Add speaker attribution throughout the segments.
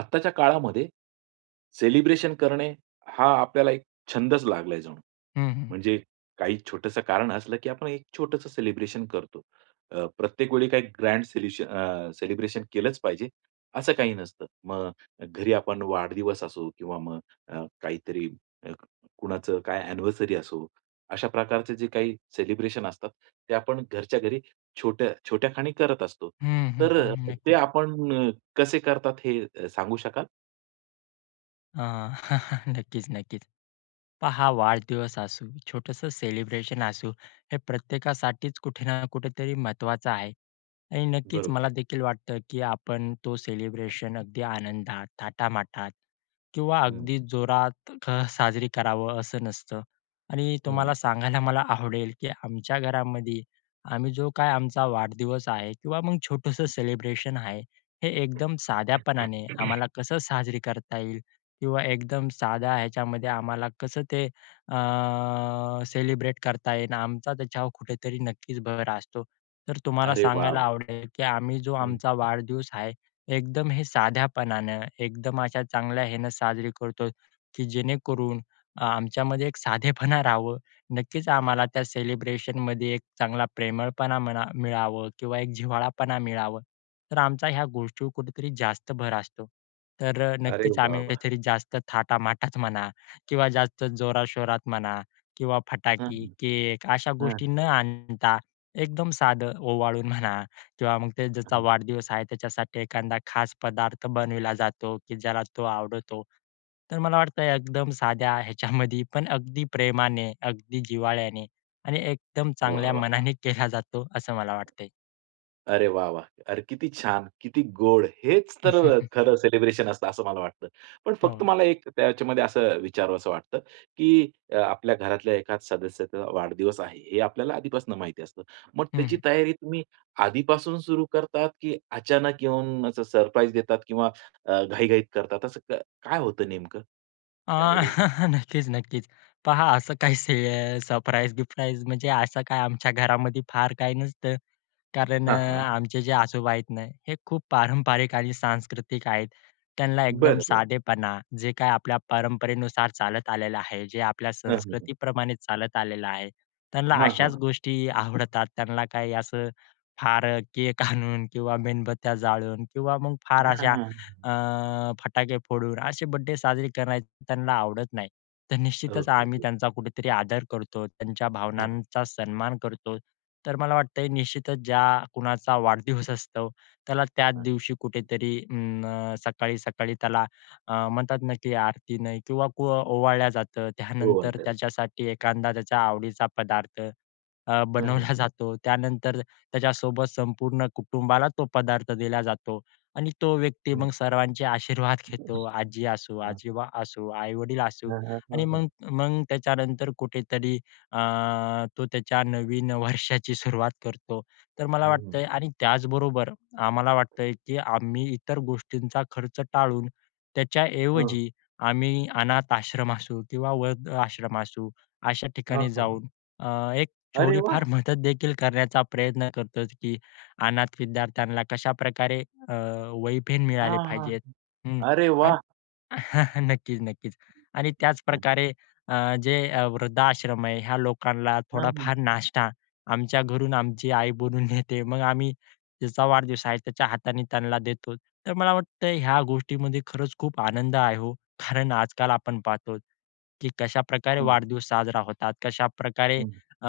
Speaker 1: आत्ताच्या काळामध्ये, सेलिब्रेशन करणे हा आपल्याला एक छंदचं लागला जणू.
Speaker 2: हं, हं.
Speaker 1: म्हणजे काही छोटंसं कारण असलं, की आपण एक छोटंसं सेलिब्रेशन करतो. अ, प्रत्येक वेळी काही ग्रँड सेल्युशन अ, सेलिब्रेशन केलंच पाहिजे, असं काही नसतं. मग घरी आपण वाढदिवस असो किंवा मग अ, काहीतरी अ, कुणाचं काय? अँनिव्हर्सरी असो, अशा प्रकारचे जे काही सेलिब्रेशन असतात. ते आपण घरच्या घरी छोट्या छोट्या खाणी करत असतो.
Speaker 2: हं, हं,
Speaker 1: तर अ,
Speaker 2: हं.
Speaker 1: ते
Speaker 2: नक्कीचं.
Speaker 1: आपणं कसे करतात हे अ, सांगू शकाल?
Speaker 2: अ, नक्कीचं, नक्कीचं. पहा वाढदिवस असू, छोटंसं सेलिब्रेशन असू. हे प्रत्येकासाठीचं कुठे ना कुठेतरी महत्त्वाचा आहे आणि नक्कीचं
Speaker 1: बरोबर.
Speaker 2: मला देखील वाटतं की आपण तो सेलिब्रेशन अगदी आनंदात, थाटामाटात किंवा
Speaker 1: हं.
Speaker 2: अगदी जोरात क साजरी करावं असं नसतं. आणि
Speaker 1: हं.
Speaker 2: तुम्हाला सांगायला मला आवडेल की आमच्या घरामध्ये आम्ही जो काय आमचा वाढदिवस आहे किंवा मग छोटंसं
Speaker 1: हं.
Speaker 2: सेलिब्रेशन आहे, हे एकदम साध्यापणाने आम्हाला कसं साजरी करता येईल? किंवा एकदम साध्या ह्याच्यामध्ये आम्हाला कसं ते अ, सेलिब्रेट करता येणार? आमचा त्याच्यावर कुठेतरी नक्कीचं भर असतो. तर तुम्हाला
Speaker 1: अरे
Speaker 2: सांगायला
Speaker 1: वॉव!
Speaker 2: आवडेल की आम्ही जो
Speaker 1: हं.
Speaker 2: आमचा वाढदिवस आहे. एकदम हे साध्यापणानं, एकदम अशा चांगल्या ह्यानं साजरी करतो की जेणेकरून अ, आमच्यामध्ये एक साधेपणा राहावं. नक्कीचं आम्हाला त्या सेलिब्रेशनमध्ये एक चांगला प्रेमळपणा म्हणा मिळावं किंवा एक जिव्हाळापणा मिळावं. तर आमचा ह्या गोष्टीवर कुठेतरी जास्त भर असतो. तर
Speaker 1: अरे
Speaker 2: नक्कीचं आम्ही
Speaker 1: वाह! वाह!
Speaker 2: काहीतरी जास्त थाटामाटात म्हणा किंवा जास्त जोराशोरात म्हणा किंवा
Speaker 1: हं,
Speaker 2: फटाके, केक अशा गोष्टी
Speaker 1: हं.
Speaker 2: न आणता एकदम साधं ओवाळून म्हणा किंवा मग ते ज्याचा
Speaker 1: हं.
Speaker 2: वाढदिवस आहे त्याच्यासाठी एखादा खास पदार्थ बनवला जातो की ज्याला तो आवडतो. तर मला वाटतं एकदम साध्या ह्याच्यामध्ये पण अगदी प्रेमाने, अगदी जिव्हाळ्याने आणि एकदम
Speaker 1: वाह!
Speaker 2: चांगल्या
Speaker 1: वाह! वाह!
Speaker 2: मनाने केला जातो, असं मला वाटतंय.
Speaker 1: अरे वाह! वाह! अरे, किती छान! किती गोड! हेचं तर खरं सेलिब्रेशन असतं असं मला वाटतं. पण फक्त
Speaker 2: हो.
Speaker 1: मला एक त्याच्यामध्ये असं अ, विचारावसं वाटतं की आपल्या अ, घरातल्या एकाचं सदस्याचा वाढदिवस आहे, हे आपल्याला आधीपासून माहिती असतं. मग
Speaker 2: हं,
Speaker 1: त्याची
Speaker 2: हं.
Speaker 1: तयारी तुम्ही आधीपासून सुरू करतात की अचानक येऊन, असं सरप्राईज देतात किंवा अ, घाईघाईत करतात. तसं क काय होतं नेमकं?
Speaker 2: अ,
Speaker 1: त्यामध्ये.
Speaker 2: नक्कीचं, नक्कीचं. पहा असं काही से सरप्राईज-बिप्राईज, म्हणजे असं काय आमच्या घरामध्ये फार काही नसतं. कारण अ,
Speaker 1: हां, हां.
Speaker 2: आमचे जे आजोबा आहेत ना, हे खूप पारंपरिक आणि सांस्कृतिक आहेत. त्यांना एकदम
Speaker 1: बरं, बरं.
Speaker 2: साधेपणा, जे काही आपल्या परंपरेनुसार चालत आलेलं आहे, जे आपल्या
Speaker 1: हं, हं, हं.
Speaker 2: संस्कृतीप्रमाणे चालत आलेलं आहे, त्यांना
Speaker 1: हां, हां.
Speaker 2: अशाचं गोष्टी आवडतात. त्यांना काही असं फार केक आणून किंवा मेणबत्त्या जाळून किंवा मग फार
Speaker 1: हां,
Speaker 2: अशा
Speaker 1: हां.
Speaker 2: अ, फटाके फोडून, असे बर्थडे साजरे करण्याचं, त्यांना आवडत नाही. तर निश्चितचं
Speaker 1: ओके,
Speaker 2: आम्ही
Speaker 1: ओके.
Speaker 2: त्यांचा कुठेतरी आदर करतो, त्यांच्या
Speaker 1: हां.
Speaker 2: भावनांचा सन्मान करतो. तर मला वाटतंय निश्चितचं ज्या कुणाचा वाढदिवस असतो. त्याला त्याच
Speaker 1: हां.
Speaker 2: दिवशी कुठेतरी अं, सकाळी-सकाळी त्याला अ, म्हणतात ना की आरतीनं किंवा कु ओवाळल्या जातं.
Speaker 1: हो.
Speaker 2: त्यानंतर
Speaker 1: [unintelligible]
Speaker 2: त्याच्यासाठी एखादा त्याच्या आवडीचा पदार्थ अ,
Speaker 1: हं, हं.
Speaker 2: बनवला जातो. त्यानंतर त्याच्यासोबत संपूर्ण कुटुंबाला तो पदार्थ दिला जातो आणि तो व्यक्ती
Speaker 1: हं.
Speaker 2: मग सर्वांचे आशीर्वाद घेतो. आजी असू,
Speaker 1: हां.
Speaker 2: आजोबा असू, आई-वडील असू
Speaker 1: हां, हां,
Speaker 2: आणि
Speaker 1: हां, हां.
Speaker 2: मग मग त्याच्यानंतर कुठेतरी अ, तो त्याच्या नवीन वर्षाची सुरुवात करतो. तर मला
Speaker 1: हं, हं.
Speaker 2: वाटतंय आणि त्याचबरोबर आम्हाला वाटतंय की आम्ही इतर गोष्टींचा खर्च टाळून,
Speaker 1: हां.
Speaker 2: त्याच्याऐवजी आम्ही अनाथ आश्रम असू किंवा वृद्ध आश्रम असू, अशा
Speaker 1: हां,
Speaker 2: ठिकाणी
Speaker 1: हां, हां.
Speaker 2: जाऊन अ, एक
Speaker 1: अरे
Speaker 2: थोडी
Speaker 1: वाह!
Speaker 2: फार मदत देखील करण्याचा प्रयत्न करतो की अनाथ विद्यार्थ्यांना कशाप्रकारे अ, वही-पेन मिळाले
Speaker 1: हां, हां.
Speaker 2: पाहिजेत हं
Speaker 1: अरे
Speaker 2: आणि
Speaker 1: वाह!
Speaker 2: नक्कीचं, नक्कीचं आणि
Speaker 1: हं.
Speaker 2: त्याचप्रकारे अ, जे अ, वृद्धाश्रम आहे ह्या लोकांना
Speaker 1: हं, हं.
Speaker 2: थोडाफार नाष्टा आमच्या घरून आमची आई बोलवून देते. मग आम्ही ज्याचा वाढदिवस आहे, त्याच्या हाताने त्यांना देतो. तर मला वाटतं ह्या गोष्टीमध्ये खरंच खूप आनंद आहे हो. कारण आजकाल आपण पाहतो की कशाप्रकारे
Speaker 1: हं.
Speaker 2: वाढदिवस साजरा होतात, कशाप्रकारे
Speaker 1: हं.
Speaker 2: अ,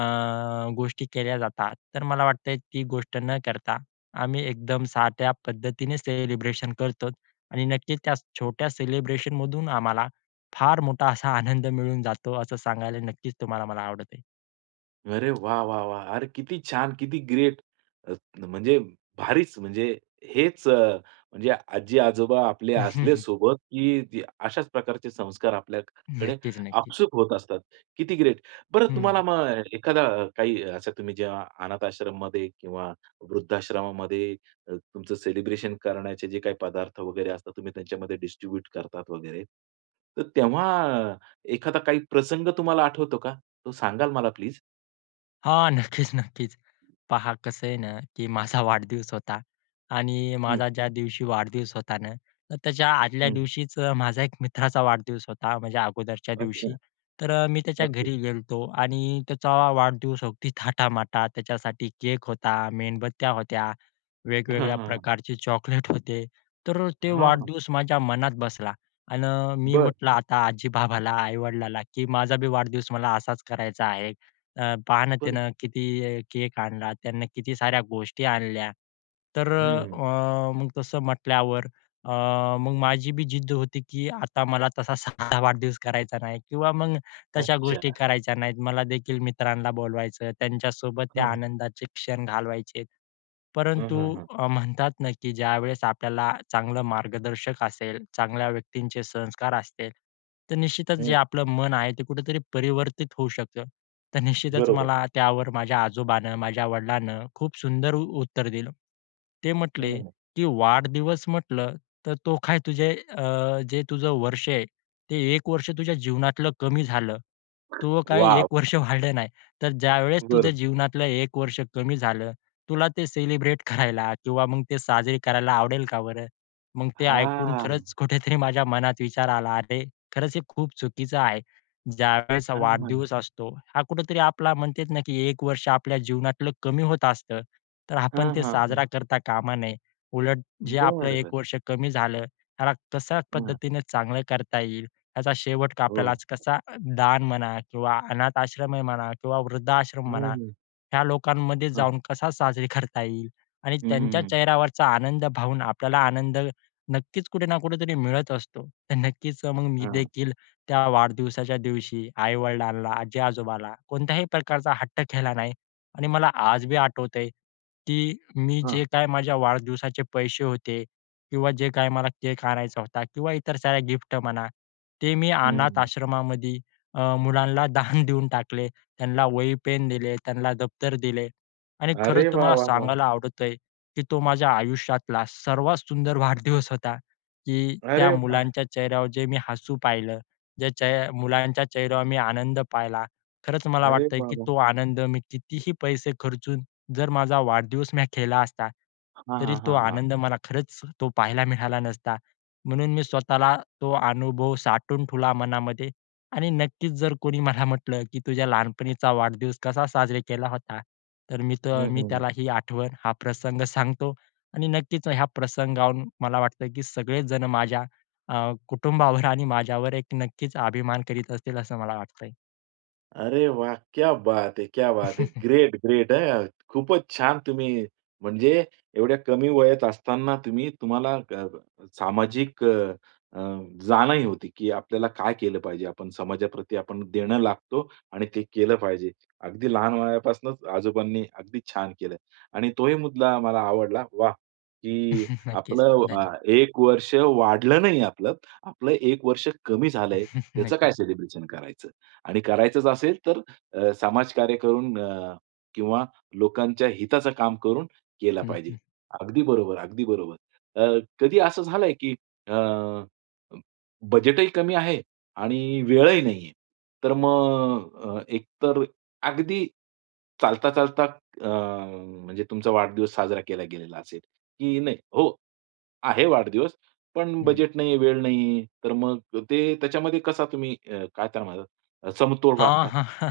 Speaker 2: गोष्टी केल्या जातात. तर मला वाटतंय, ती गोष्ट न करता आम्ही एकदम साध्या पद्धतीने सेलिब्रेशन करतोचं आणि नक्कीचं त्या छोट्या सेलिब्रेशनमधून आम्हाला फार मोठा असा आनंद मिळून जातो, असं सांगायला नक्कीचं तुम्हाला मला आवडत आहे.
Speaker 1: अरे, वाह, वाह, वाह! अरे किती छान! किती ग्रेट! अ, त म्हणजे भारीच. म्हणजे हेच अ, म्हणजे आजी-आजोबा आपले असले सोबत, की अशाच प्रकारचे संस्कार आपल्याकडे
Speaker 2: नक्कीच, नक्कीच.
Speaker 1: आपसूक होत असतात. किती ग्रेट! बरं तुम्हाला
Speaker 2: हं.
Speaker 1: मग एखादा काही अशा तुम्ही जेव्हा अनाथ आश्रमामध्ये किंवा वृद्धाश्रमामध्ये अ, तुमचं सेलिब्रेशन करण्याचे जे काही पदार्थ वगैरे असतात, तुम्ही त्यांच्यामध्ये डिस्ट्रिब्यूट करतात वगैरे. तर तेव्हा एखादा काही प्रसंग तुम्हाला आठवतो का? तो सांगाल मला प्लीज?
Speaker 2: हां, नक्कीच, नक्कीच. पहा, कसं आहे ना की माझा वाढदिवस होता. आणि
Speaker 1: हं.
Speaker 2: माझा ज्या दिवशी वाढदिवस होता ना, तर त्याच्या आदल्या
Speaker 1: हं.
Speaker 2: दिवशीच अ, माझ्या एक मित्राचा वाढदिवस होता, माझ्या अगोदरच्या
Speaker 1: अच्छा.
Speaker 2: दिवशी. तर अ, मी त्याच्या
Speaker 1: ओके.
Speaker 2: घरी गेलो होतो आणि त्याचा वाढदिवस अगदी थाटामाटात. त्याच्यासाठी केक होता, मेणबत्त्या होत्या,
Speaker 1: हां, हां,
Speaker 2: वेगवेगळ्या
Speaker 1: हां.
Speaker 2: प्रकारचे चॉकलेट होते. तर तो
Speaker 1: हां.
Speaker 2: वाढदिवस माझ्या मनात बसला. अन अ, मी
Speaker 1: बरं.
Speaker 2: म्हटलं आता आजी-बाबाला, आई-वडिलाला की "माझा बी, वाढदिवस मला असाच करायचा आहे, अं, पहा ना,
Speaker 1: बरं.
Speaker 2: त्यानं किती केक आणला त्यानं, किती साऱ्या गोष्टी आणल्या." तर अ,
Speaker 1: हं.
Speaker 2: अं, मग तसं म्हटल्यावर अ, मग माझी बी जिद्द होती की आता मला तसा साधा वाढदिवस करायचा नाही किंवा मग तशा गोष्टी
Speaker 1: अच्छा.
Speaker 2: करायच्या नाहीत. मला देखील मित्रांना बोलवायचं. त्यांच्यासोबत त्या
Speaker 1: हां, हां.
Speaker 2: आनंदाचे क्षण घालवायचेत.
Speaker 1: हां,
Speaker 2: परंतु
Speaker 1: हां, हां.
Speaker 2: अ, म्हणतात ना की ज्यावेळेस आपल्याला चांगला मार्गदर्शक असेल, चांगल्या व्यक्तींचे संस्कार असतील, तर निश्चितच जे
Speaker 1: हं.
Speaker 2: आपलं मन आहे, ते कुठेतरी परावर्तित होऊ शकतं. तर निश्चितच
Speaker 1: बरोबर.
Speaker 2: मला त्यावर माझ्या आजोबांनी, माझ्या वडिलांनी खूप सुंदर उ उत्तर दिलं. ते म्हटले
Speaker 1: हं.
Speaker 2: की "वाढदिवस म्हटलं तर तो काय तुझे अ, जे तुझं वर्ष आहे, ते 1 वर्ष तुझ्या जीवनातलं कमी झालं. तूझं काय एक
Speaker 1: वाह!
Speaker 2: वर्ष वाढलं नाही. तर ज्यावेळेस तुझ्या
Speaker 1: बरं.
Speaker 2: जीवनातलं 1 वर्ष कमी झालं, तुला ते सेलिब्रेट करायला किंवा मग ते साजरे करायला आवडेल का बरं?" मंग ते ऐकून
Speaker 1: हां.
Speaker 2: खरंच कुठेतरी माझ्या मनात विचार आला, "अरे! खरंच हे खूप चुकीचं आहे," ज्यावेळेस
Speaker 1: अ, हां.
Speaker 2: वाढदिवस असतो, हा कुठेतरी आपला म्हणतेत ना की 1 वर्ष आपल्या जीवनातलं कमी होत आसतं. तर आपण
Speaker 1: हां,
Speaker 2: ते
Speaker 1: हां, हां.
Speaker 2: साजरा करता कामा नये. उलट
Speaker 1: बरं,
Speaker 2: जे आपलं 1
Speaker 1: बरं.
Speaker 2: वर्ष कमी झालं, त्याला कशा
Speaker 1: हं.
Speaker 2: पद्धतीने चांगलं करता येईल याचा शेवट का आपल्याला
Speaker 1: हो.
Speaker 2: कसा दान म्हणा किंवा अनाथ आश्रम आहे म्हणा किंवा वृद्धाश्रम
Speaker 1: हं,
Speaker 2: म्हणा,
Speaker 1: हं.
Speaker 2: ह्या लोकांमध्ये
Speaker 1: हां.
Speaker 2: जाऊन कसा साजरा करता येईल आणि
Speaker 1: हं,
Speaker 2: त्यांच्या
Speaker 1: हं, हं.
Speaker 2: चेहऱ्यावरचा आनंद पाहून आपल्याला आनंद नक्कीच कुठे ना कुठेतरी मिळत असतो. तर नक्कीच मग मी
Speaker 1: हां.
Speaker 2: देखील त्या वाढदिवसाच्या दिवशी आई-वडिलांला, आजी-आजोबाला कोणत्याही प्रकारचा हट्ट केला नाही आणि मला आज बी आठवतंय की मी जे
Speaker 1: हां.
Speaker 2: काही माझ्या वाढदिवसाचे पैसे होते किंवा जे काही मला केक आणायचा होता किंवा इतर साऱ्या गिफ्ट म्हणा, ते मी
Speaker 1: हं,
Speaker 2: अनाथ
Speaker 1: हं.
Speaker 2: आश्रमामध्ये अ, मुलांला दान देऊन टाकले. त्यांला वही पेन दिले. त्यांला दफ्तर दिले. आणि खरंच
Speaker 1: अरे वाह,
Speaker 2: तुम्हाला
Speaker 1: वाह, वाह!
Speaker 2: सांगायला आवडतंय की तो माझ्या आयुष्यातला सर्वात सुंदर वाढदिवस होता, की त्या
Speaker 1: अरे वा!
Speaker 2: मुलांच्या चेहऱ्यावर जे मी हसू पाहिलं, जे चे मुलांच्या चेहऱ्यावर मी आनंद पाहिला. खरंच मला
Speaker 1: अरे
Speaker 2: वाटतंय
Speaker 1: वा,
Speaker 2: की
Speaker 1: वा!
Speaker 2: तो आनंद मी कितीही पैसे खर्चून जर माझा वाढदिवस मी केला असता,
Speaker 1: हां,
Speaker 2: तरी
Speaker 1: हां,
Speaker 2: तो
Speaker 1: हां, हां.
Speaker 2: आनंद मला खरंच तो पाहायला मिळाला नसता. म्हणून मी स्वतःला तो अनुभव साठवून ठेवला मनामध्ये आणि नक्कीच जर कोणी मला म्हटलं की तुझ्या लहानपणीचा वाढदिवस कसा साजरा केला होता, तर मी तर
Speaker 1: हं,
Speaker 2: मी तो
Speaker 1: हं, हं.
Speaker 2: त्याला ही आठवण, हा प्रसंग सांगतो आणि नक्कीच ह्या प्रसंगाहून मला वाटतं की सगळे जण माझ्या अ, कुटुंबावर आणि माझ्यावर एक नक्कीच अभिमान करीत असतील, असं मला वाटतंय.
Speaker 1: अरे वाह! क्या बात है! क्या बात है! ग्रेट, ग्रेट हं! खूपच छान तुम्ही म्हणजे एवढ्या कमी वयात असताना तुम्ही तुम्हाला अ, सामाजिक अ, अ, जाणही होती की आपल्याला काय केलं पाहिजे, आपण समाजाप्रती आपण देणं लागतो आणि ते केलं पाहिजे. अगदी लहान वयापासनंच आजोबांनी अगदी छान केलं आणि तोही मुद्दा मला आवडला, वाह! की
Speaker 2: नक्कीच
Speaker 1: आपलं अ,
Speaker 2: धन
Speaker 1: एक वर्ष वाढलं नाही आपलं. आपलं एक वर्ष कमी झालंय, त्याचं काय
Speaker 2: नक्कीच.
Speaker 1: सेलिब्रेशन करायचं? आणि करायचंच असेल तर अ, समाजकार्य करून अ, किंवा लोकांच्या हिताचं काम करून केलं
Speaker 2: हं,
Speaker 1: पाहिजे.
Speaker 2: हं.
Speaker 1: अगदी बरोबर, अगदी बरोबर. अ, कधी असं झालंय की अ, बजेटही कमी आहे आणि वेळही नाही आहे. तर मग अ, एक तर अगदी चालता-चालता, अ, म्हणजे तुमचा वाढदिवस साजरा केला गेलेला असेल की नाही, हो, आहे वाढदिवस, पण
Speaker 2: हं.
Speaker 1: बजेट नाही, वेळ नाहीये, तर मग ते त्याच्यामध्ये कसा तुम्ही अ, काय त्यामध्ये अ, समतोल
Speaker 2: आ,
Speaker 1: राखता?
Speaker 2: हां, हां.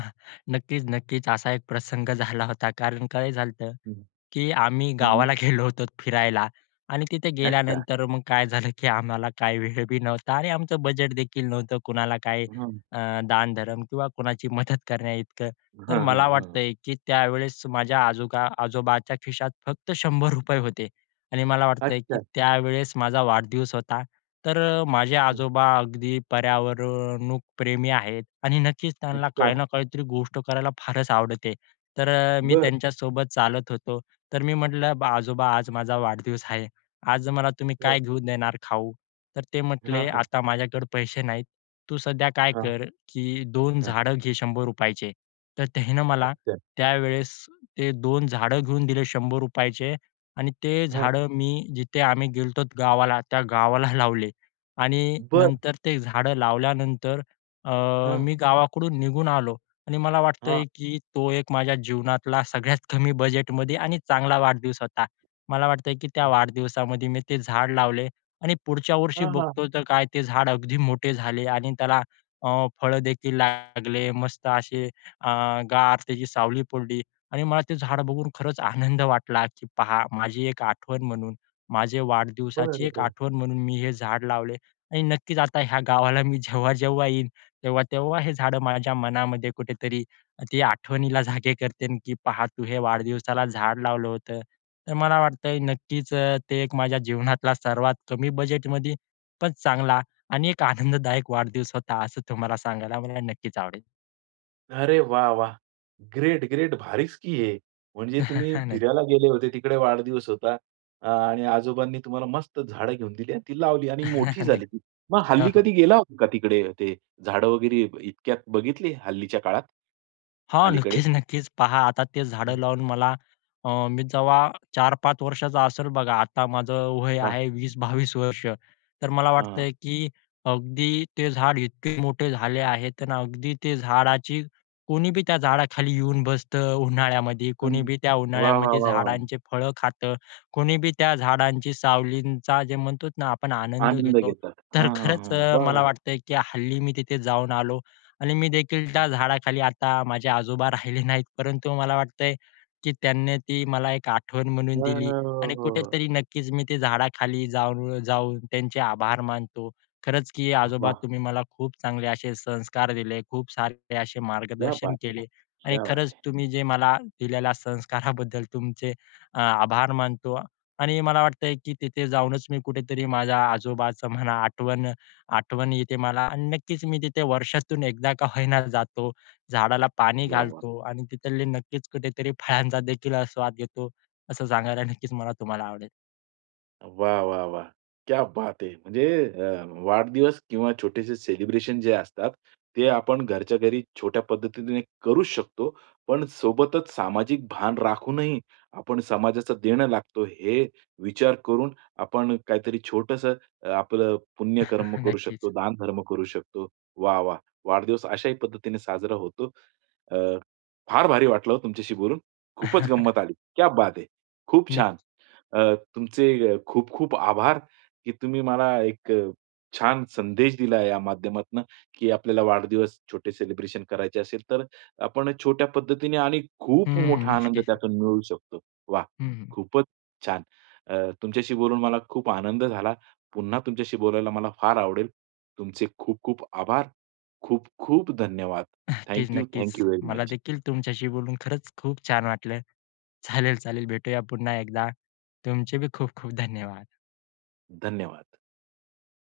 Speaker 2: नक्कीच नक्कीच. असा एक प्रसंग झाला होता कारण काय झालंत
Speaker 1: हं.
Speaker 2: की आम्ही
Speaker 1: हं, हं.
Speaker 2: गावाला गेलो होतो, फिरायला आणि तिथे
Speaker 1: अच्छा.
Speaker 2: गेल्यानंतर मग काय झालं की आम्हाला काय वेळ बी नव्हता आणि आमचं बजेट देखील नव्हतं. कुणाला काही,
Speaker 1: हं, हं.
Speaker 2: अ, दानधर्म किंवा कोणाची मदत करण्याइतकं. तर
Speaker 1: हां, हां,
Speaker 2: मला
Speaker 1: हां.
Speaker 2: वाटतंय की त्यावेळेस माझ्या आजोगा आजोबाच्या खिशात फक्त 100 रुपये होते. आणि मला वाटतंय की
Speaker 1: अच्छा.
Speaker 2: त्यावेळेस माझा वाढदिवस होता. तर अ, माझे
Speaker 1: हं.
Speaker 2: आजोबा अगदी पर्यावरण प्रेमी आहेत. आणि नक्कीच त्यांना काही
Speaker 1: अच्छा.
Speaker 2: ना काहीतरी गोष्ट करायला फारच आवडते. तर अ, मी
Speaker 1: बरं.
Speaker 2: त्यांच्यासोबत चालत होतो. तर मी म्हटलं, "बा आजोबा आज माझा वाढदिवस आहे. आज मला तुम्ही
Speaker 1: हां.
Speaker 2: काय घेऊन देणार खाऊ?" तर ते
Speaker 1: हां,
Speaker 2: म्हटले,
Speaker 1: हां.
Speaker 2: "आता माझ्याकडे पैसे नाहीत. तू सध्या काय
Speaker 1: हां.
Speaker 2: कर की 2
Speaker 1: हां.
Speaker 2: झाडं घे शंभर रुपयाचे तर त्यांनी मला
Speaker 1: अच्छा.
Speaker 2: त्यावेळेस ते 2 झाडं घेऊन दिले ₹100 शंभर रुपयाचे आणि ते
Speaker 1: हां.
Speaker 2: झाडं मी जिथे आम्ही गेलो होतो गावाला, त्या गावाला लावले आणि
Speaker 1: बरं.
Speaker 2: नंतर ते झाडं लावल्यानंतर अ,
Speaker 1: हां.
Speaker 2: मी गावाकडून निघून आलो. आणि मला वाटतंय
Speaker 1: हां.
Speaker 2: की तो एक माझ्या जीवनातला सगळ्यात कमी बजेटमध्ये आणि चांगला वाढदिवस होता. मला वाटतंय की त्या
Speaker 1: हं.
Speaker 2: वाढदिवसामध्ये मी ते झाड लावले आणि पुढच्या वर्षी
Speaker 1: हां, हां.
Speaker 2: बघतो तर काय ते झाड अगदी मोठे झाले आणि त्याला अ, फळं देखील लागले मस्त असे अ, गार त्याची सावली पडली आणि मला ते झाड बघून खरंच आनंद वाटला की "पहा माझी एक आठवण म्हणून, माझे वाढदिवसाची
Speaker 1: बरं,
Speaker 2: एक
Speaker 1: बरं.
Speaker 2: आठवण म्हणून मी हे झाड लावले आणि नक्कीच आता ह्या गावाला मी जेव्हा-जेव्हा येईन, तेव्हा-तेव्हा हे झाडं माझ्या मनामध्ये कुठेतरी ते आठवणीला जागे करतील की 'पहा तू हे वाढदिवसाला झाड लावलं होतं.'" तर मला वाटतंय नक्कीच अ, ते एक माझ्या जीवनातला सर्वात कमी बजेटमध्ये पण चांगला आणि एक आनंददायक वाढदिवस होता असं तुम्हाला सांगायला मला नक्कीच आवडेल.
Speaker 1: अरे, वाह! वाह! ग्रेट, ग्रेट भारीच की हे. म्हणजे तुम्ही
Speaker 2: हां, नक्की.
Speaker 1: फिरायला गेले होते, तिकडे वाढदिवस होता. अ आणि आजोबांनी तुम्हाला मस्त झाडं घेऊन दिली, आणि ती लावली, आणि मोठी
Speaker 2: नाही.
Speaker 1: झाली ती. मग
Speaker 2: हो,
Speaker 1: हल्ली कधी
Speaker 2: हो.
Speaker 1: गेला होता का तिकडे? ते झाडं वगैरे इतक्यात बघितली हल्लीच्या काळात?
Speaker 2: हो,
Speaker 1: अलीकडे.
Speaker 2: नक्कीच, नक्कीच. पहा आता ते
Speaker 1: हं.
Speaker 2: झाडं लावून मला अ, मी जेव्हा 4-5 वर्षाचा असेल बघा. आता माझं वय
Speaker 1: हां.
Speaker 2: आहे 20-22 वर्ष, तर मला
Speaker 1: हां.
Speaker 2: वाटतं की अगदी ते झाड इतके मोठे झाले आहेत तर अगदी ते झाडाची कोणीबी त्या झाडाखाली येऊन बसतं, उन्हाळ्यामध्ये
Speaker 1: हं.
Speaker 2: कोणीबी त्या
Speaker 1: वाह! वाह!
Speaker 2: उन्हाळ्यामध्ये
Speaker 1: वाह! वाह!
Speaker 2: झाडांचे फळं खातं, कोणीबी त्या झाडांच्या सावलींचा जे म्हणतो ना, आपण आनंद
Speaker 1: आनंद
Speaker 2: घेतो.
Speaker 1: घेतात.
Speaker 2: तर
Speaker 1: हां, हां,
Speaker 2: खरंच
Speaker 1: हां,
Speaker 2: अ,
Speaker 1: वाह!
Speaker 2: मला
Speaker 1: वाह!
Speaker 2: वाटतं की हल्ली मी तिथे जाऊन आलो आणि मी देखील
Speaker 1: हं.
Speaker 2: त्या झाडाखाली. आता माझे आजोबा राहिले नाहीत, परंतु मला वाटतंय की त्यांनी ती मला एक आठवण
Speaker 1: हं,
Speaker 2: म्हणून
Speaker 1: हं,
Speaker 2: दिली
Speaker 1: हं. हो,
Speaker 2: आणि
Speaker 1: हो.
Speaker 2: कुठेतरी नक्कीच मी ते झाडाखाली जाऊन जाऊन त्यांचे आभार मानतो. खरंच की
Speaker 1: अ,
Speaker 2: आजोबा,
Speaker 1: वाह!
Speaker 2: "तुम्ही मला खूप चांगले असे संस्कार दिले. खूप सारे असे
Speaker 1: क्या
Speaker 2: मार्गदर्शन
Speaker 1: बात है
Speaker 2: केले आणि
Speaker 1: क्या बात
Speaker 2: खरंच
Speaker 1: है.
Speaker 2: तुम्ही जे मला दिलेल्या संस्काराबद्दल तुमचे अ, आभार मानतो." आणि मला वाटतं की तिथे जाऊनच मी कुठेतरी माझ्या आजोबाचं म्हणा आठवण आठवण येते मला आणि नक्कीच मी तिथे वर्षातून 1 का होईना जातो, झाडाला पाणी
Speaker 1: वाह, वाह
Speaker 2: घालतो आणि तिथले नक्कीच कुठेतरी फळांचा देखील स्वाद घेतो. असं सांगायला नक्कीच मला तुम्हाला आवडेल.
Speaker 1: वाह, वाह, वाह! क्या बात है. म्हणजे अ, वाढदिवस किंवा छोटेसे सेलिब्रेशन जे असतात ते आपण घरच्या घरी छोट्या पद्धतीने करूच शकतो. पण, सोबतच सामाजिक भान राखूनही आपण समाजाचं देणं लागतो, हे विचार करून आपण काहीतरी छोटंसं अ, आपलं पुण्यकर्म करू
Speaker 2: नक्कीच.
Speaker 1: शकतो, दानधर्म करू शकतो. वाह, वाह! वाढदिवस अशाही पद्धतीने साजरा होतो. अ, फार भारी वाटलं हो, तुमच्याशी बोलून, खूपच गंमत आली. क्या बात है. खूप
Speaker 2: नक्की.
Speaker 1: छान. अ, तुमचे खूप खूप आभार, की तुम्ही मला एक अ, छान संदेश दिला या माध्यमातनं, की आपल्याला वाढदिवस छोटे सेलिब्रेशन करायचे असेल, तर अ, आपण छोट्या पद्धतीने आणि
Speaker 2: हं,
Speaker 1: खूप
Speaker 2: हं,
Speaker 1: मोठा आनंद
Speaker 2: नक्कीच.
Speaker 1: त्यातून मिळू शकतो. वाह!
Speaker 2: हं, हं.
Speaker 1: खूपच छान. अ, तुमच्याशी बोलून मला खूप आनंद झाला. पुन्हा तुमच्याशी बोलायला मला फार आवडेल. तुमचे खूप खूप आभार. खूप खूप धन्यवाद.
Speaker 2: नक्कीच,
Speaker 1: थँक यू,
Speaker 2: नक्कीच.
Speaker 1: थँक यू व्हेरी
Speaker 2: मला
Speaker 1: मच.
Speaker 2: देखील तुमच्याशी बोलून खरंच खूप छान वाटलं. चालेल, चालेल भेटूया पुन्हा एकदा. तुमचे पण खूप खूप धन्यवाद.
Speaker 1: धन्यवाद.